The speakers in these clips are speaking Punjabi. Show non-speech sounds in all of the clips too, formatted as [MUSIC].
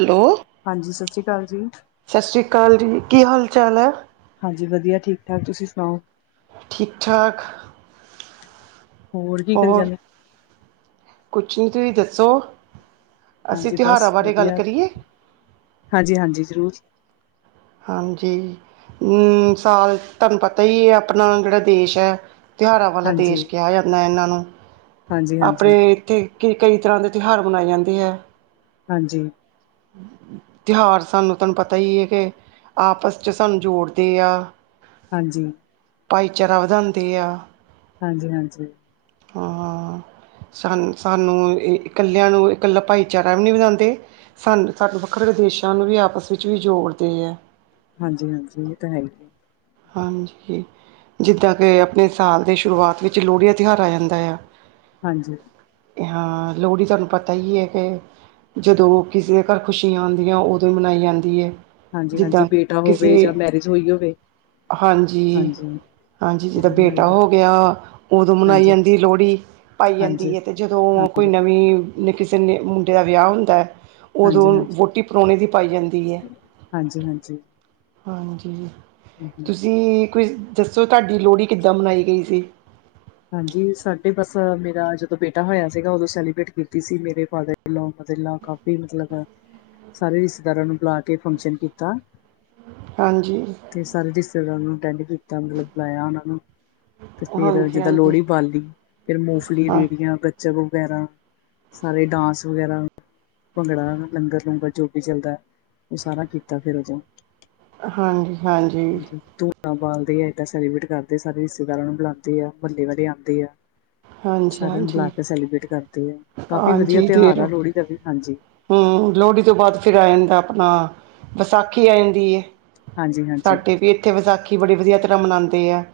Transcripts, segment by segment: ਹੈਲੋ ਹਾਂਜੀ ਸਤਿ ਸ੍ਰੀ ਕਾਲ ਜੀ ਸਤਿ ਸ਼੍ਰੀ ਕਾਲ ਜੀ ਕੀ ਹਾਲ ਚਾਲ ਐ ਹਾਂਜੀ ਵਧੀਆ ਠੀਕ ਠਾਕ ਤੁਸੀਂ ਸੁਣਾਓ ਠੀਕ ਠਾਕ ਹੋਰ ਕੀ ਕਰੀ ਓਰ ਜਾਂਦੇ? ਕੁਛ ਨੀ ਤੁਹੀ ਦੱਸੋ? ਅਸੀਂ ਹਾਂਜੀ ਤਿਉਹਾਰਾਂ ਬਸ ਬਾਰੇ ਗੱਲ ਵਧੀਆ ਕਰੀਏ ਹਾਂਜੀ ਹਾਂਜੀ ਜ਼ਰੂਰ ਹਾਂਜੀ ਹਮ ਸਾਲ ਤੁਹਾਨੂੰ ਪਤਾ ਹੀ ਆਪਣਾ ਕਿਹੜਾ ਦੇਸ਼ ਐ ਤਿਉਹਾਰਾਂ ਵਾਲਾ ਹਾਂਜੀ ਦੇਸ਼ ਕਿਹਾ ਜਾਂਦਾ ਇਹਨਾਂ ਨੂੰ ਹਾਂਜੀ ਹਾਂਜੀ ਆਪਣੇ ਇੱਥੇ ਕਿ ਕਈ ਤਰ੍ਹਾਂ ਦੇ ਤਿਉਹਾਰ ਮਨਾਏ ਜਾਂਦੇ ਐ ਹਾਂਜੀ ਤਿਉਹਾਰ ਸਾਨੂੰ ਤਹਾਨ ਪਤਾ ਹੀ ਏ ਕਿ ਆਪਸ 'ਚ ਸਾਨੂੰ ਜੋੜਦੇ ਆ ਹਾਂਜੀ ਭਾਈਚਾਰਾ ਵਧਾਂਦੇ ਆ ਹਾਂਜੀ ਹਾਂਜੀ ਹਾਂ ਹਾਂ ਸਾਨ ਸਾਨੂੰ ਇਕੱਲਿਆਂ ਨੂੰ ਇਕੱਲਾ ਭਾਈਚਾਰਾ ਵੀ ਨਹੀਂ ਵਧਾਂਦੇ ਸਾਨੂੰ ਸਾਨੂੰ ਵੱਖਰੇ ਦੇਸ਼ਾਂ ਨੂੰ ਵੀ ਆਪਸ ਵਿੱਚ ਵੀ ਜੋੜਦੇ ਆ ਹਾਂਜੀ ਹਾਂਜੀ ਉਹ ਤਾਂ ਹੀ ਐ ਹਾਂਜੀ ਜਿੱਦਾਂ ਕਿ ਆਪਣੇ ਸਾਲ ਦੇ ਸ਼ੁਰੂਆਤ ਵਿੱਚ ਲੋਹੜੀ ਦਾ ਤਿਉਹਾਰ ਆ ਜਾਂਦਾ ਆ ਹਾਂਜੀ ਹਾਂ ਲੋਹੜੀ ਤੁਹਾਨੂੰ ਪਤਾ ਹੀ ਹੈ ਕਿ ਜਦੋਂ ਕਿਸੇ ਦੇ ਘਰ ਖੁਸ਼ੀਆਂ ਆਂਦੀਆਂ ਉਦੋਂ ਹੀ ਮਨਾਈ ਜਾਂਦੀ ਐ ਹਾਂਜੀ ਹਾਂਜੀ ਬੇਟਾ ਹੋਵੇ ਜਾਂ ਮੈਰਿਜ ਹੋਈ ਹੋਵੇ ਹਾਂਜੀ ਹਾਂਜੀ ਹਾਂਜੀ ਜਿੱਦਾਂ ਉਦੋਂ ਬਣਾਈ ਬੇਟਾ ਜਾਂਦੀ। ਹੋ ਗਿਆ ਉਦੋਂ ਮਨਾਈ ਹਾਂਜੀ ਜਾਂਦੀ ਲੋਹੜੀ ਪਾਈ ਹਾਂਜੀ ਜਾਂਦੀ ਹੈ ਤੇ ਜਦੋਂ ਕੋਈ ਹਾਂਜੀ ਨਵੀਂ ਨੇ ਕਿਸੇ ਨੇ ਮੁੰਡੇ ਦਾ ਵਿਆਹ ਹੁੰਦਾ ਐ ਹਾਂਜੀ ਉਦੋਂ ਹਾਂਜੀ [UNINTELLIGIBLE] ਵੋਟੀ ਪਰਾਹਣੇ ਦੀ ਪਾਈ ਜਾਂਦੀ ਐ ਹਾਂਜੀ ਹਾਂਜੀ ਹਮ ਹਮ [INAUDIBLE] ਜੀ ਕੁਝ ਦੱਸੋ ਤੁਹਾਡੀ ਲੋਹੜੀ ਕਿੱਦਾਂ ਮਨਾਈ ਗਈ ਸੀ ਹਾਂਜੀ ਸਾਡੇ ਬਸ ਮੇਰਾ ਜਦੋਂ ਬੇਟਾ ਹੋਇਆ ਸੀਗਾ ਉਦੋਂ ਸੈਲੀਬ੍ਰੇਟ ਕੀਤੀ ਸੀ ਮੇਰੇ ਫਾਦਰ ਲ [UNINTELLIGIBLE] ਪਤੀਲਾਂ ਕਾਫੀ ਮਤਲਬ ਸਾਰੇ ਰਿਸ਼ਤੇਦਾਰਾਂ ਨੂੰ ਬੁਲਾ ਕੇ ਫੰਕਸ਼ਨ ਕੀਤਾ ਹਾਂਜੀ। ਤੇ ਸਾਰੇ ਰਿਸ਼ਤੇਦਾਰਾਂ ਨੂੰ ਅਟੈਂਡ ਕੀਤਾ ਮਤਲਬ ਬੁਲਾਇਆ ਉਹਨਾਂ ਨੂੰ ਤੇ ਫੇਰ ਹਾਂਜੀ ਦਾਂ ਹਾਂਜੀ ਲੋਹੜੀ ਪਾਲੀ ਫਿਰ ਮੂੰਗਫਲੀ, ਹਾਂ ਰੇੜੀਆਂ, ਗੱਚਕ ਵਗੈਰਾ ਸਾਰੇ ਡਾਂਸ ਵਗੈਰਾ ਭੰਗੜਾ ਲੰਗਰ- ਲੂੰਗਰ ਜੋ ਵੀ ਚਲਦਾ ਉਹ ਸਾਰਾ ਕੀਤਾ ਫੇਰ ਜੇ ਹਾਂਜੀ- ਹਾਂਜੀ। ਬਾਲਦੀ ਆ ਏਦਾਂ ਸੈਲੀਬ੍ਰੇਟ ਕਰਦੇ ਸਾਰੇ ਰਿਸ਼ਤੇਦਾਰਾਂ ਨੂੰ ਬੁਲਾਉਂਦੇ ਆ ਮੁਹੱਲੇ ਵਾਲੇ ਆਉਂਦੇ ਆ। ਹਾਂਜੀ ਸਾਰਿਆਂ ਨੂੰ ਬੁਲਾ ਹਾਂਜੀ ਕੇ ਸੈਲੀਬ੍ਰੇਟ ਕਰਦੇ ਆ ਕਾਫੀ ਵਧੀਆ ਤਿਉਹਾਰ ਆ ਲੋਹੜੀ ਦਾ ਵੀ ਹਾਂਜੀ ਹਮ ਲੋਹੜੀ ਤੋਂ ਬਾਅਦ ਫਿਰ ਆ ਜਾਂਦਾ ਆਪਣਾ ਵਿਸਾਖੀ ਆ ਜਾਂਦੀ ਹੈ। ਹਾਂਜੀ ਹਾਂਜੀ ਸਾਡੇ ਵੀ ਇੱਥੇ ਵਿਸਾਖੀ ਬੜੀ ਵਧੀਆ ਤਰ੍ਹਾਂ ਮਨਾਉਂਦੇ ਆ।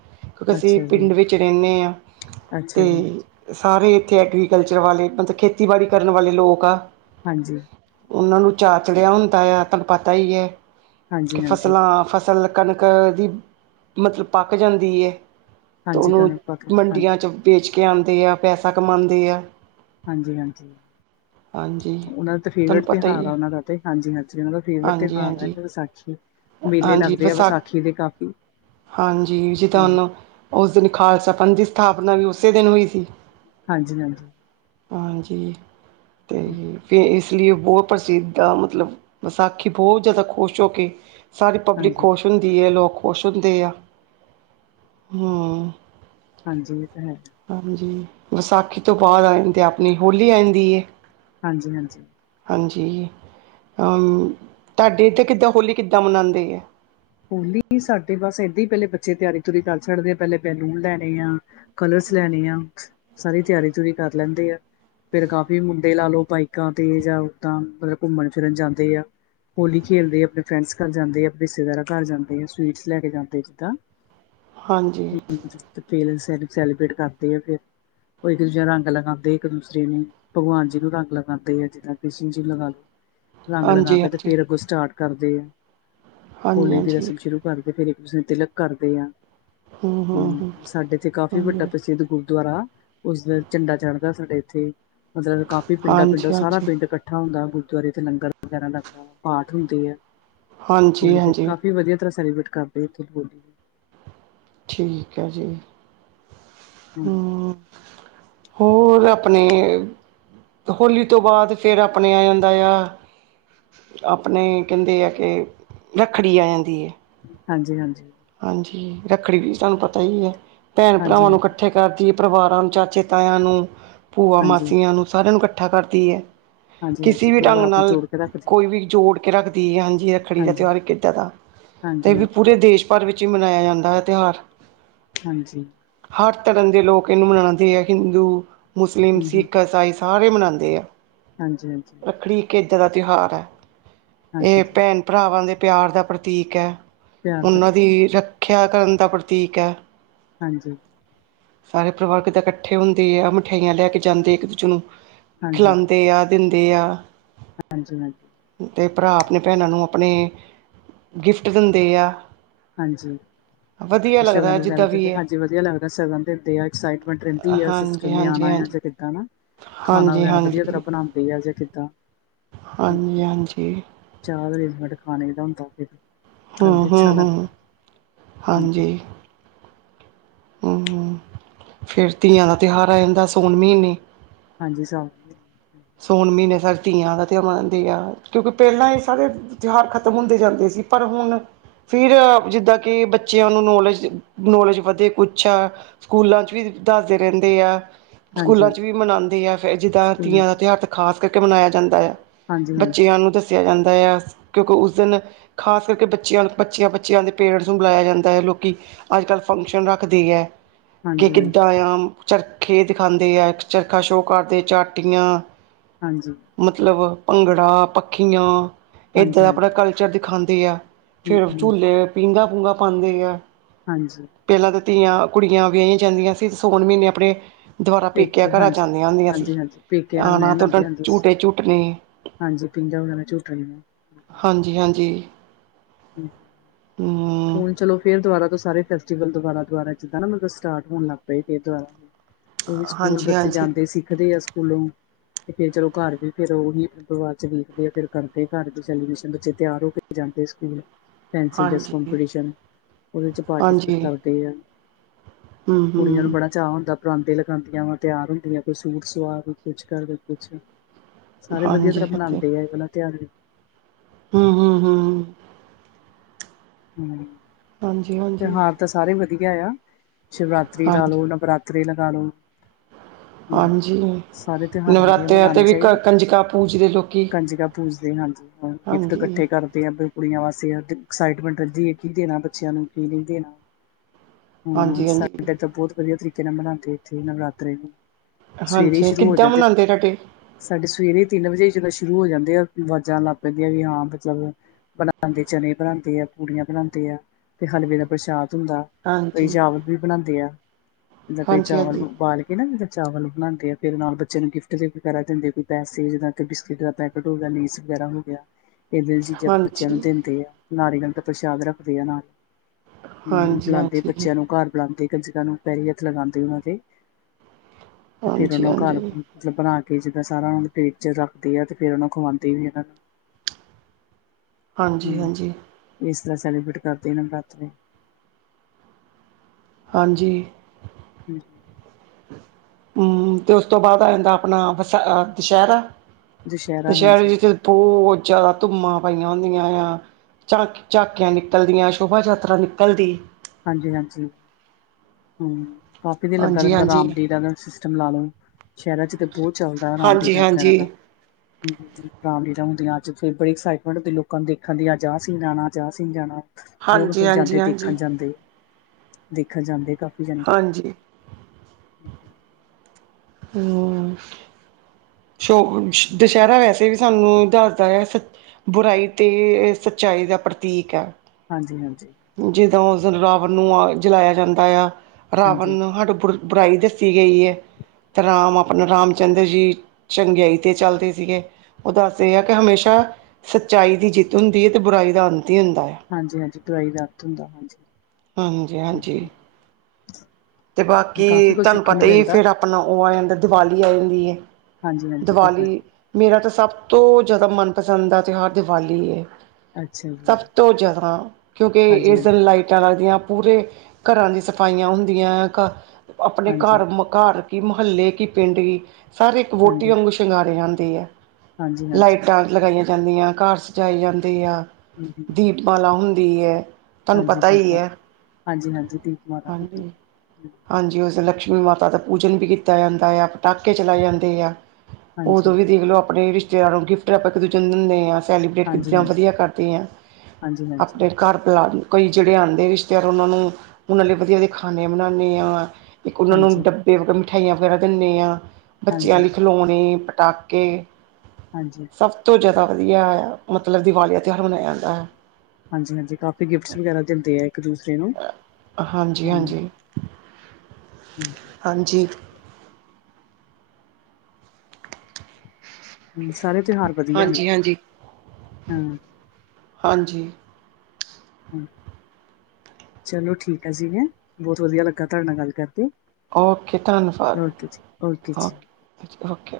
ਅਸੀਂ ਅੱਛਾ ਜੀ ਪਿੰਡ ਵਿੱਚ ਰਹਿੰਦੇ ਹਾਂ। ਅਤੇ ਅੱਛਾ ਜੀ ਸਾਰੇ ਇੱਥੇ ਐਗਰੀਕਲਚਰ ਵਾਲੇ ਮਤਲਬ ਖੇਤੀਬਾੜੀ ਕਰਨ ਵਾਲੇ ਲੋਕ ਆ ਹਾਂਜੀ। ਉਹਨਾਂ ਨੂੰ ਚਾਅ ਚੜਿਆ ਹੁੰਦਾ ਆ ਤੁਹਾਨੂੰ ਪਤਾ ਹੀ ਹੈ ਕਿ ਹਾਂਜੀ ਹਾਂਜੀ ਫਸਲਾਂ-ਫਸਲ ਕਣਕ ਦੀ ਮਤਲਬ ਪੱਕ ਜਾਂਦੀ ਹੈ ਤਾਂ ਹਾਂਜੀ ਉਹਨੂੰ ਕਣਕ ਪੱਕ ਹਾਂਜੀ ਮੰਡੀਆਂ 'ਚ ਵੇਚ ਕੇ ਆਉਂਦੇ ਆ ਪੈਸਾ ਕਮਾਉਂਦੇ ਆ ਹਾਂਜੀ- ਹਾਂਜੀ। ਹਾਂਜੀ। ਉਹਨਾਂ ਦਾ ਤੇ ਤੁਹਾਨੂੰ ਫੇਵਰੇਟ ਪਤਾ ਤਿਉਹਾਰ ਹੀ ਹੈ ਆ ਉਹ ਦਾ ਤੇ ਹਾਂਜੀ- ਹਾਂਜੀ ਉਹ ਦਾ ਫੇਵਰੇਟ ਹਾਂਜੀ ਤਿਉਹਾਰ ਹੈ ਹਾਂਜੀ ਵਿਸਾਖੀ ਮੇਲੇ ਹਾਂਜੀ ਲੱਗਦੇ ਆ ਵਿਸਾਖ ਵਿਸਾਖੀ ਦੇ ਕਾਫੀ ਹਾਂਜੀ ਜਿੱਦਾਂ ਹਮ ਹੁਣ ਉਸ ਦਿਨ ਖਾਲਸਾ ਪੰਥ ਦੀ ਸਥਾਪਨਾ ਵੀ ਉਸੇ ਦਿਨ ਹੋਈ ਸੀ। ਹਾਂਜੀ- ਹਾਂਜੀ। ਹਾਂਜੀ ਤੇ ਫੇਰ ਇਸ ਇਸ ਲਈ ਉਹ ਬਹੁਤ ਪ੍ਰਸਿੱਧ ਆ ਮਤਲਬ ਵਿਸਾਖੀ ਬਹੁਤ ਜ਼ਿਆਦਾ ਖੁਸ਼ ਹੋ ਕੇ ਸਾਰੇ ਪਬਲਿਕ ਹਾਂਜੀ ਖੁਸ਼ ਖੁਸ਼ ਹੁੰਦੀ ਹੈ ਲੋਕ ਖੁਸ਼ ਹੁੰਦੇ ਆ ਹਮ ਹਾਂਜੀ ਇਹ ਤਾਂ ਹੈ। ਹਾਂਜੀ ਵਿਸਾਖੀ ਤੋਂ ਬਾਅਦ ਆਦੇ ਆਪਣੀ ਹੋਲੀ ਆ ਜਾਂਦੀ ਹਾਂਜੀ- ਹਾਂਜੀ। ਹਾਂਜੀ ਅ ਤੁਹਾਡੇ ਇੱਥ ਕਿੱਦਾਂ ਹੋਲੀ ਕਿੱਦਾਂ ਮਨਾਉਂਦੇ ਆ ਹੋਲੀ ਸਾਡੇ ਬਸ ਇਦੇ ਹੀ ਪਹਿਲੇ ਬੱਚੇ ਤਿਆਰੀ ਤਿਓਰੀ ਕਰ ਛ ਡਦੇ ਆ ਪਹਿਲੇ ਬੈਲੂਨ ਲੈਣੇ ਆ ਕਲਰਸ ਲੈਣੇ ਆ ਸਾਰੀ ਤਿਆਰੀ ਤੂਰੀ ਕਰ ਲੈਂਦੇ ਆ ਫਿਰ ਕਾਫੀ ਮੁੰਡੇ ਲਾ ਲਓ ਬਾਈਕਾਂ ਤੇ ਜਾਂ ਉੱਦਾਂ ਮਤਲਬ ਘੁੰਮਣ ਫਿਰਨ ਜਾਂਦੇ ਆ। ਹੋਲੀ ਖੇਡਦੇ ਆਪਣੇ ਫਰੈਂਡਸ ਜਾਂਦੇ ਆਪਣੇ ਰਿਸ਼ਤੇਦਾਰਾਂ ਘਰ ਜਾਂਦੇ ਆ ਸਵੀਟਸ ਲੈ ਕੇ ਜਾਂਦੇ ਆ ਜਿੱਦਾਂ ਹਾਂਜੀ ਹ ਸੈਲੀਬ੍ਰੇਟ ਕਰਦੇ ਆ ਫਿਰ ਉਹ ਇੱਕ ਦੂਜੇ ਰੰਗ ਲਗਾਉਂਦੇ ਇੱਕ ਦੂਸਰੇ ਨੂੰ ਭਗਵਾਨ ਜੀ ਨੂੰ ਰੰਗ ਲਗਾਉਂਦੇ ਆ ਜਿੱਦਾਂ ਕ੍ਰਿਸ਼ਨ ਜੀ ਲਗਾ ਲੋ। ਰੰਗ ਲਗਾ ਹਾਂਜੀ ਕੇ ਤੇ ਹਾਂਜੀ ਫੇਰ ਅੱਗੋਂ ਸਟਾਰਟ ਕਰਦੇ ਆ। ਹਾਂਜੀ ਹੋਲੀ ਦੀ ਹਾਂਜੀ ਰਸਮ ਸ਼ੁਰੂ ਕਰਦੇ, ਫੇਰ ਇੱਕ ਦਸੇ ਨੇ ਤਿਲਕ ਕਰਦੇ ਆ। ਹਮ ਸਾਡੇ ਇੱਥੇ ਕਾਫ਼ੀ ਵੱਡਾ ਹਮ ਪ੍ਰਸਿੱਧ ਗੁਰਦੁਆਰਾ ਉਸ ਦਿ ਝੰਡਾ ਚੜ੍ਹਦਾ ਸਾਡੇ ਇੱਥੇ ਮਤਲਬ ਕਾਫੀ ਪਿੰਡਾਂ-ਪਿੰਡਾਂ ਹਾਂਜੀ ਹਾਂਜੀ ਸਾਰਾ ਹਾਂਜੀ ਪਿੰਡ ਇਕੱਠ ਇਕੱਠਾ ਹੁੰਦਾ ਗੁਰਦੁਆਰੇ ਤੇ ਲੰਗਰ ਵਗੈਰਾ ਲੱਗਦਾ ਵਾ ਪਾਠ ਹੁੰਦੇ ਆ। ਹਾਂਜੀ- ਹਾਂਜੀ। ਵੀ ਵਧੀਆ ਤਰ੍ਹਾਂ ਸੈਲੀਬ੍ਰਟ ਕਰਦੇ ਇੱਥੇ ਹੋਲੀ ਠੀਕ ਹੈ ਜੀ ਹ ਹੋਰ ਆਪਣੇ ਅਤੇ ਹੋਲੀ ਤੋਂ ਬਾਅਦ, ਫਿਰ ਆਪਣੇ ਆ ਜਾਂਦਾ ਆ ਆਪਣੇ ਕਹਿੰਦੇ ਆ ਕਿ, ਰੱਖੜੀ ਆ ਜਾਂਦੀ ਹੈ। ਹਾਂਜੀ, ਹਾਂਜੀ ਹਾਂਜੀ ਰੱਖੜੀ ਵੀ ਸਨੂੰ ਪਤਾ ਹੀ ਹੈ। ਭੈਣ ਹਾਂਜੀ ਭਰਾਵਾਂ ਹਾਂ ਨੂੰ ਇਕੱਠੇ ਕਰਦੀ ਹੈ ਪਰਿਵਾਰਾਂ ਨੂੰ, ਚਾਚੇ, ਤਾਇਆਂ ਨੂੰ ਭੂਆ, ਹਾਂਜੀ ਮਾਸੀਆਂ ਨੂੰ ਸਾਰਿਆਂ ਨੂੰ ਇਕੱਠਾ ਕਰਦੀ ਹੈ। ਕਿਸੇ ਹਾਂਜੀ-ਹਾਂਜੀ ਵੀ ਢੰਗ ਪਰਿਵਾਰ ਨੂੰ ਨਾਲ ਜੋੜ ਕੇ ਰੱਖਦੀ ਹੈ ਕੋਈ ਵੀ ਜੋੜ ਕੇ ਰੱਖਦੀ ਹੈ। ਹਾਂਜੀ ਰੱਖੜੀ ਦਾ ਹਾਂਜੀ। ਤਿਉਹਾਰ ਏਦਾਂ ਦਾ ਤੇ ਇਹ ਵੀ ਹਾਂਜੀ-ਹਾਂਜੀ ਪੂਰੇ ਦੇਸ਼ ਭਰ ਵਿੱਚ ਹੀ ਮਨਾਇਆ ਜਾਂਦਾ ਹੈ ਤਿਉਹਾਰ ਹਾਂਜੀ ਹਰ ਧਰਮ ਦੇ ਲੋਕ ਇਹਨੂੰ ਮਨਾਦੇ ਹੈ। ਹਿੰਦੂ, ਮੁਸਲਿਮ, ਹੂੰ ਸਿੱਖ ਇਸਈਾਈ ਸਾਰੇ ਮਨਾਂਦੇ ਆ ਹਾਂਜੀ ਹਾਂਜੀ ਰੱਖੜੀ ਇੱਕ ਇੱਦਾਂ ਦਾ ਤਿਉਹਾਰ ਹੈ ਹਾਂਜੀ ਇਹ ਹਾਂਜੀ ਭੈਣ ਭਰਾਵਾਂ ਦੇ ਪਿਆਰ ਦਾ ਪ੍ਰਤੀਕ ਹੈ ਧਿਆਨ ਦਾ ਉਹਨਾਂ ਤੁ ਦੀ ਰੱਖਿਆ ਕਰਨ ਦਾ ਪ੍ਰਤੀਕ ਹੈ। ਹਾਂਜੀ ਸਾਰੇ ਪਰਿਵਾਰ ਕਿਤੇ ਇਕੱਠੇ ਹੁੰਦੇ ਆ ਮਿਠਿਆਈਆਂ ਲੈ ਕੇ ਜਾਂਦੇ ਇੱਕ ਦੂਜੇ ਨੂੰ ਖਿਲਾਂਦੇ ਆ ਦਿੰਦੇ ਆ ਹਾਂਜੀ ਹਾਂਜੀ ਅਤੇ ਭਰਾ ਆਪਣੇ ਭੈਣਾਂ ਨੂੰ ਆਪਣੇ ਗਿਫਟ ਦਿੰਦੇ ਆ ਹਾਂਜੀ ਵਧੀਆ ਲੱਗਦਾ ਸ਼ਗਨ ਵਗੈਰਾ ਜਿੱਦਾਂ ਦਿੰਦੇ ਵੀ ਹੈ ਹਾਂਜੀ ਵਧੀਆ ਲੱਗਦਾ ਸ਼ਗਨ ਦਿੰਦੇ ਆ ਐਕਸਾਈਟਮੈਂਟ ਰਹਿੰਦੀ ਆ ਸਿਸਟਰ ਹਾਂਜੀ ਨੇ ਆਣਾ ਹਾਂਜੀ ਆ ਹਾਂਜੀ ਜਾਂ ਹਨਾ ਖਾਣਾ ਹਾਂਜੀ ਵਗੈਰਾ ਹਾਂਜੀ ਵਧੀਆ ਤਰ੍ਹਾਂ ਬਣਾਦੀ ਆ ਜੇ ਕਿੱਦਾਂ ਹਾਂਜੀ ਹਾਂਜੀ ਚਾਹ ਦੇ ਵਡ ਖਾਣੇ ਦਾ ਹੁੰਦਾ ਫਿਰ ਹੂੰ ਕਰਦੇ ਹੂੰ ਅੱਛਾ ਹੂੰ ਲੱਗਦਾ ਹਾਂਜੀ ਹਮ ਫਿਰ ਤੀਆਂ ਦਾ ਤਿਉਹਾਰ ਆ ਜਾਂਦਾ ਸੌਣ ਮਹੀਨੇ ਹਾਂਜੀ ਸਭ ਸੋਨ ਮਹੀਨੇ ਸਾਡ ਤੀਆਂ ਦਾ ਤਉਹਾਰ ਮਨੋਦੇ ਆ ਕਿਉਂਕਿ ਪੈਲਾਂ ਇਹ ਸਾਰੇੇ ਤਿਉਹਾਰ ਖਤਮ ਹੁੰਦੇ ਜਾਂਦੇ ਸੀ ਪਰ ਹੁਣ ਫਿਰ ਜਿੱਦਾਂ ਕਿ ਬੱਚਿਆਂ ਨੂੰ ਨੌਲੇਜ ਨੌਲੇਜ ਵਧੇ ਕੁਛ ਆ ਸਕੂਲਾਂ ਚ ਵੀ ਦੱਸਦੇ ਰਹਿੰਦੇ ਆ ਸਕੂਲਾਂ ਹਾਂਜੀ ਚ ਵੀ ਮਨੋਦੇ ਆ ਫਿਰ ਜਿੱਦਾਂ ਸਕੂਲਾਂ ਤੀਆਂ ਚ ਦਾ ਤਿਉਹਾਰ ਖ਼ਾਸ ਕਰਕੇ ਮਨਾਇਆ ਜਾਂਦਾ ਆ ਹਾਂਜੀ ਹਾਂਜੀ ਬੱਚਿਆਂ ਨੂੰ ਦੱਸਿਆ ਜਾਂਦਾ ਆ ਕਿਉਂਕਿ ਉਸ ਦਿਨ ਖਾਸ ਕਰਕੇ ਬੱਚਿਆਂ ਬੱਚਿਆਂ ਬੱਚਿਆਂ ਦੇ ਪੇਰੈਂਟਸ ਨੂੰ ਬੁਲਾਇਆ ਜਾਂਦਾ ਹੈ। ਲੋਕੀ ਅਜ ਕੱਲ੍ਹ ਫੰਕਸ਼ਨ ਰੱਖਦੀ ਹੈ। ਕਿ ਹਾਂਜੀ ਹਾਂਜੀ ਕਿੱਦਾਂ ਆ ਚਰਖੇ ਦਿਖਾਦੇ ਆ ਚਰਖਾ ਸ਼ੋਅ ਕਰਦੇ ਚਾਟੀਆਂ ਹਾਂਜੀ ਮਤਲਬ ਭੰਗੜਾ, ਪੱਖੀਆਂ ਏਦਾਂ ਦਾ ਹਾਂਜੀ ਆਪਣਾ ਹਾਂਜੀ ਕਲਚਰ ਦਿਖਾਂਦੇ ਆ ਹੂੰ ਫੇਰ ਹੂੰ ਝੂਲੇ ਪੀਂਘਾ-ਪੂੰਘਾ ਪਾਉਂਦੇ ਆ ਹਾਂਜੀ ਪੈਲਾਂ ਤਾਂ ਧੀਆਂ ਕੁੜੀਆਂ ਵਿਆਹੀਆਂ ਜਾਂਦੀਆਂ ਸੀ ਸੋਨ ਮਹੀਨੇ ਆਪਣੇ ਦੁਬਾਰਾ ਪੇਕਿਆ ਪੇਕੇ ਘਰਾਂ ' ਚ ਹਾਂਜੀ ਆਦੀਆਂ ਹੁੰਦੀਆਂ ਸੀ ਹਾਂਜੀ ਹਾਂਜੀ ਪੇਕੇ ਆ ਨਾਲ ਵੀ ਆਉਣਾ ਰੈਨ ਤੇ ਉਹਨਾਂ ਆਉਦੇ ਸੀ ਝੂਟੇ ਝੂਟਣੇ ਹਾਂਜੀ ਪੀਘਾ ਵਗੈਰਾ ਝੂਟਣੀਆ ਹਾਂਜੀ ਹਾਂਜੀ ਹਮ ਹੁਣ ਚਲੋ ਫੇਰ ਦੁਬਾਰਾ ਤੋਂ ਸਾਰੇ ਫਿਰ [UNINTELLIGIBLE] ਦੁਬਾਰਾ ਦੁਬਾਰਾ ਜਿੱਦਾਂ ਨਾ ਮਤਲ ਸਟਾਰਟ ਹੋਣ ਲੱਗ ਪਏ ਫੇਰ ਦੁਬਾਰਾ ਉਹ ਵੀ ਸਕੂਲ ਹਾਂਜੀ ਬੱਚੇ ਹਾਂਜੀ ਜਾਂਦੇ ਸਿੱਖਦੇ ਆ ਸਕੂਲੋਂ ਤੇ ਫੇਰ ਚਲੋ ਘਰ ਵੀ ਫੇਰ ਉਹੀ ਆਪਣੇ ਪਰਿਵਾਰ ਚ ਦੇਖਦੇ ਆ ਫੇਰ ਕਰਦੇ ਘਰ ਵੀ ਸੈਲੀਬ੍ਰੇਸ਼ਨ ਬੱਚੇ ਤਿਆਰ ਹੋ ਕੇ ਜਾਂਦੇ ਸਕੂਲ ਫੈਂਸੀ ਡਰੈੱਸ ਹਾਂਜੀ ਕੰਪੀਟੀਸ਼ਨ ਉਹਦੇ 'ਚ ਪਾਰਟੀਸਪੇਟ ਹਾਂਜੀ ਕਰਦੇ ਆ ਹਮ ਕੁੜੀਆਂ ਨੂੰ ਹਮ ਬੜਾ ਚਾਅ ਹੁੰਦਾ ਪਰਾਂਦੇ ਲਗਾਂਦੀਆਂ ਵਾ ਤਿਆਰ ਹੁੰਦੀਆਂ ਕੋਈ ਸੂਟ ਸਵਾ ਕਦੀ ਕੁਛ ਕਰ ਕਦੀ ਕੁਛ ਸਾਰੇ ਵਧੀਆ ਹਾਂਜੀ ਤਰ੍ਹਾਂ ਹਾਂਜੀ ਮਨਾਂਦੇ ਐ ਇਹ ਵਲਾ ਤਿਉਹਾਰ ਵੀ ਹਮ ਹਮ ਹਮ ਹਮ ਹਾਂਜੀ ਹਾਂਜੀ ਤ ਸਾਰੇ ਵਧੀਆ ਆ ਸ਼ਿਵਰਾਤਰੀ ਲਾ ਹਾਂਜੀ ਲਓ ਨਵਰਾਤਰੇ ਲਗਾ ਲੋ ਹਮ ਹਾਂਜੀ ਸਾਰੇ ਤਿਉਹਾਰ ਵਧੀਆ ਨਵਰਾਤਿਆਂ ਤੇ ਮਨਾਉਣੇ ਵੀ ਕ ਚਾਹੀਦੇ ਕੰਜਕਾਂ ਪੂਜਦੇ ਲੋਕੀ ਕੰਜਕਾ ਪੂਜਦੇ ਹਾਂਜੀ ਹਮ ਗਿਫਟ ਹਾਂਜੀ, ਕੱਠੇ ਕਰਦੇ ਆ ਫਰ ਕੁੜੀਆਂ ਵਾਸਤੇ [UNINTELLIGIBLE] ਐਕਸਾਈਟਮੈਂਟ ਕਧੀ ਕੀ ਦੇਣਾ ਬੱਚਿਆਂ ਨੂੰ ਕੀ ਨਹੀਂ ਦੇਣਾ ਹਮ ਹਾਂਜੀ, ਹਾਂਜੀ, ਸਾਡੇ ਤਾਂ ਬਹੁਤ ਵਧੀਆ ਤਰੀ [UNINTELLIGIBLE] ਮਨਾਂਨਦੇ ਇੱਥੇ ਨਵਰਾਤਰੇ ਨੂੰ ਹਾਂਜੀ ਕਿੱਦਾਂ ਮਨਾਂਦੇ ਤਾਡੇ ਸਾਡੇ ਸਵੇਰੇ ਤਿੰਨ ਵਜੇ ਜਦੋਂ ਸ਼ੁਰੂ ਹੋ ਜਾਂਦੇ ਆ ਵਾਜਾ ਆਨ ਲਗ ਪੈਂਦੀ ਆ ਕੀ ਹਾਂ ਬੱਚਿਆਂ ਦੀਆਂ ਬਣਾਂਦੇ ਚਣੇ ਬਣਾਂਦੇ ਆ ਪੂੜੀਆਂ ਬਣਾਂਦੇ ਆ ਤੇ ਹਲਵੇ ਦਾ ਪ੍ਰਸ਼ਾਦ ਹੁੰਦਾ ਕਈ ਹਾਂਜੀ, ਚਾਵਲ ਵੀ ਬਣਾਂਦੇ ਆ ਜਾਂ ਕਈ ਹਾਂਜੀ, ਚਾਵਲ ਹਾਂਜੀ, ਉਬਾਲ ਇਹਨਾਂ ਜ ਚਾਵਲ ਬਨਾਂਦੇ ਆ ਫੇਰ ਨਾਲ ਬੱਚਿਆਂ ਨੂੰ ਗਿਫਟ [UNINTELLIGIBLE] ਵਗੈਰਾ ਦਿੰਦੇ ਬੀ ਪੈਸੇ ਜਿਦਾ ਕੀ ਬਿਸਕਿਟ ਦਾ ਪੈ ਜਾ [UNINTELLIGIBLE] ਲੀਸ ਵਗੈਰਾ ਹੋ ਗਿਆ ਇਦਾਂ ਦੀ ਚੀਜ਼ਾਂ ਬੱਚਿਆਂ ਹਾਂਜੀ, ਹਾਂਜੀ, ਨੂੰ ਦਿੰਦੇ ਆ ਨਾਰੀਅਲ ਦਾ ਪ੍ਰਸ਼ਾਦ ਰੱਖਦੇ ਆ ਨਾਲ ਹਮ ਹਾਂਜੀ। ਬੁਲਾਂਦੇ ਹਾਂਜੀ, ਬੱਚਿਆਂ ਨੂੰ ਘਰ ਬੁਲਾਂਦੇ ਕੱਜਕਾਂ ਨੂੰ ਪੈਰੀ ਹੱਥ ਲਗਾਂਦੇ ਉਹਨਾਂ ਦੇ ਤੇ ਫਿਰ ਹਾਂਜੀ, ਉਹਨਾਂ ਨੂੰ ਘਰ ਮਤਬ ਬਣਾ ਕੇ ਜਿੱਦਾਂ ਸਾਰਾ ਉਹ [UNINTELLIGIBLE] ਚ ਰੱਖਦੇ ਆ ਤੇ ਫੇਰ ਉਹਨੂੰ ਖਵਾਂਦੇ ਵੀ ਇਹਨਾਂ ਨੂੰ ਹਾਂਜੀ ਹਮ ਹਾਂਜੀ ਇਸ ਤਰ੍ਹਾਂ ਸੈਲੀਬ੍ਰੇਟ ਕਰਦੇ ਨੇ ਬਰਥਡੇ ਹਾਂਜੀ ਹਮ [INAUDIBLE] ਹਮ ਤੇ ਉਸ ਤੋਂ ਬਾਅਦ ਆ ਜਾਂਦਾ ਆਪਣਾ ਦਸ ਅਅ ਦੁਸਹਿਰਾ ਦੁਸਹਿਰਾ ਦੁਸਹਿਰੇ ਹਾਂਜੀ ਵਿੱਚ ਬਹੁਤ ਜਿਆਦਾ ਧੂਮਾਂ ਪਈਆਂ ਹੁੰਦੀਆਂ ਆ ਝਾਕ ਝਾਕੀਆਂ ਨਿਕਲਦੀਆਂ ਸ਼ੋਭਾ ਯਾਤਰਾ ਨਿਕਲਦੀ ਹਾਂਜੀ ਹਾਂਜੀ ਹਮ ਕਾਪੀ ਤੇ ਲੱਗਾ ਹਾਂਜੀ, ਰਹਿੰਦਾ ਰਾਮ [UNINTELLIGIBLE] ਹਾਂਜੀ। [UNINTELLIGIBLE] ਲਾ ਲਓ ਸ਼ਹਿਰਾਂ ਚ ਤੇ ਬਹੁਤ ਚੱਲਦਾ ਹਾਂਜੀ, ਰਾਮਲੀਲਾ ਵਗੈਰਾ ਹਾਂਜੀ, ਦਾ ਰਾਮਲੀਲਾ ਹੁੰਦੀਆਂ ਜੀਥੇ ਬੜੀ ਐਕਸਾਈਟਮੈਂਟ ਹੁੰਦੀ ਲੋਕਾਂ ਨੂੰ ਦੇਖਣ ਦੀ ਅੱਜ ਆਹ ਸੀਨ ਆਣਾ ਅੱਜ ਆਹ ਸੀਨ ਜਾਣਾ ਬਹੁ ਹਾਂਜੀ, ਮਤਲਬ ਹਾਂਜੀ, ਜਾਂਦੇ ਦੇਖਣ ਹਾਂਜੀ, ਜਾਂ ਦੇਖਣ ਜਾਂਦੇ ਆ ਕਾਫੀ ਜਣੇ ਹਾਂਜੀ। ਹਮ [UNINTELLIGIBLE] ਦੁਸਹਿਰਾ ਵੈਸੇ ਵੀ ਸਾਨੂੰ ਦੱਸਦਾ ਹੈ ਬੁਰਾਈ ਤੇ ਅ ਸੱਚਾਈ ਦਾ ਪ੍ਰਤੀਕ ਐ ਹਾਂਜੀ ਹਾਂਜੀ ਜਦੋਂ ਉਸ ਦਿਨ ਰਾਵਣ ਨੂੰ ਆ ਜਲਾਇਆ ਜਾਂਦਾ ਆ ਰਾਵਣ ਹਾਂਜੀ, ਨੂੰ [UNINTELLIGIBLE] ਬੁਰਾਈ ਦੱਸੀ ਗਈ ਏ। ਤਾਂ ਰਾਮ ਆਪਣੇ, ਰਾਮ ਚੰਦਰ ਜੀ ਚੰਗਿਆਈ 'ਤੇ ਚੱਲਦੇ ਸੀਗੇ। ਓ ਦੱਸਦੇ ਆ, ਕਿ ਹਮੇਸ਼ਾ ਸੱਚਾਈ ਦੀ ਜਿੱਤ ਹੁੰਦੀ ਏ, ਤੇ ਬੁਰਾਈ ਦਾ ਅੰਤ ਈ ਹੁੰਦਾ ਆ। ਹਾਂਜੀ -ਹਾਂਜੀ ਬੁਰਾਈ ਦਾ ਅੰਤ ਹੁੰਦਾ, ਹਾਂਜੀ। ਹਾਂਜੀ -ਹਾਂਜੀ। ਤੇ ਜੀ ਬਾਕੀ ਕਾਫੀ ਕੁਝ ਤੁਹਾਨੂੰ ਸਿੱਖਣ ਨੂੰ ਪਤਾ ਹੀ ਏ, ਮਿਲਦਾ ਫਿਰ ਆਪਣਾ ਉਹ ਆ ਜਾਂਦਾ, ਦੀਵਾਲੀ ਆ ਜਾਂਦੀ ਏ। ਹਾਂਜੀ ਹਾਂਜੀ ਬਿਲਕੁਲ। ਏ, ਮੇਰਾ ਤਾਂ ਸਭ ਤੋਂ ਜ਼ਿਆਦਾ ਮਨਪਸੰਦ ਦਾ ਤਿਉਹਾਰ ਦੀਵਾਲੀ ਏ। ਅੱਛਾ ਜੀ। ਸਭ ਤੋਂ ਜ਼ਿਆਦਾ, ਕਿਉਂਕਿ ਇਸ ਹਾਂਜੀ-ਹਾਂਜੀ, ਲਾਈਟਾਂ ਲੱਗਦੀਆਂ ਪੂਰੇ ਘਰਾਂ ਦੀਆ ਸਫਾਈਆਂ ਹੁੰਦੀਆਂ, ਘ ਆਪਣੇ ਹਾਂਜੀ, ਘਰ ਘਰ ਕੀ, ਮੁਹੱਲੇ ਕੀ, ਪਿੰਡ ਕੀ, ਸਾਰੇ ਇੱਕ ਵੋਟੀ ਹਾਂਜੀ, ਵਾਂਗੂ ਸ਼ਿੰਗਾਰੇ ਜਾਂਦੇ ਆ। ਲਾਈਟਾਂ ਹਾਂਜੀ-ਹਾਂਜੀ। ਲਗਾਈਆਂ ਜਾਂਦੀਆਂ, ਘਰ ਸਜਾਏ ਜਾਂਦੇ ਆ। ਦੀਪਮਾਲਾ ਹੁੰਦੀ ਐ, ਤੁਹਾਨੂੰ ਪਤਾ ਈ ਐ। ਹਾਂਜੀ- ਹਾਂਜੀ ਦੀਪ ਮਾਲਾ ਹੁੰਦੀ ਏ। ਹਾਂਜੀ, ਉਸ ਦਿਨ ਲਕਸ਼ਮੀ ਮਾਤਾ ਦਾ ਪੂਜਨ ਵੀ ਕੀਤਾ ਜਾਂਦਾ ਆ, ਪਟਾਕੇ ਚਲਾਏ ਜਾਂਦੇ ਆ। ਉਦੋਂ ਹਾਂਜੀ, ਵੀ ਦੇਖਲੋ ਆਪਣੇ ਰਿਸ਼ਤੇਾਰ ਨੂੰ ਗਿਫਟ ਆਪਾਂ ਇੱਕ ਦੂਜੇ ਨੂੰ ਦਿੰਦੇ ਆ। ਸੈਲੀਬ੍ਰੇਟ ਚੀਜਾਂ ਹਾਂਜੀ-ਹਾਂਜੀ, ਵੱਧੀਆ ਕਰਤਿਆ ਹਾਂਜੀ-ਹਾਂਜੀ, ਆਪਣੇ ਘਰ ਬੁਲਾ ਕਈ ਜਿਹੜੇ ਆਂਦੇ ਰਿਸ਼ਤੇਦਾਰ, ਉਹਨਾਂ ਨੂੰ ਉਹਨਾਂ ਲਈ ਵੱਧੀਆ -ਵੱਧੀਆ ਖਾਣੇ ਬਣਾਦੇ ਆ, ਇੱਕ ਉਹਨਾਂ ਨੂੰ ਹਾਂਜੀ। ਡੱਬ ਫੇਰ ਆਪਾ ਮਿਠਾਈਆਂ ਵਗੈਰਾ ਦਿੰਦੇ ਆ, ਬੱਚੇਆਂ ਹਾਂਜੀ, ਲਈ ਖਲੌਣੇ, ਪਟਾਕੇ ਹਾਂਜੀ। ਸਭ ਤੋਂ ਜ਼ਿਆਦਾ ਵਧੀਆ ਆ, ਮਤਲਬ ਦੀਵਾਲੀ ਦਾ ਤਿਉਹਾਰ ਮਨਾਇਆ ਜਾਂਦਾ। ਹਾਂਜੀ -ਹਾਂਜੀ ਕਾਫੀ ਗਿਫਟਸ ਵਗੈਰਾ ਦਿੰਦੇ ਆ। ਇੱਕ ਦੂਸਰੇ ਨੂੰ ਹਾਂਜੀ ਹਾਂ- ਹਾਂਜੀ ਹ ਹਾਂਜੀ। ਹਮ ਸਾਰੇ ਤਿਹਾਰ ਵੱਧੀਆ ਨੇ ਹਾਂਜੀ ਹਾਂਜੀ ਹਾ। ਹਾਂਜੀ। ਹ ਚਲੋ ਠੀਕ ਐ ਜੀ, ਬੋਤ ਵੱਧੀਆ ਲੱਗਾ ਤੁਹਾਡੇ ਨਾਲ ਗੱਲ ਕਰਕੇ। ਓਕੇ ਧਨਵਾਦ, ਓਕੇ ਜੀ, ਓਕੇ- ਜੀ। Okay -okay.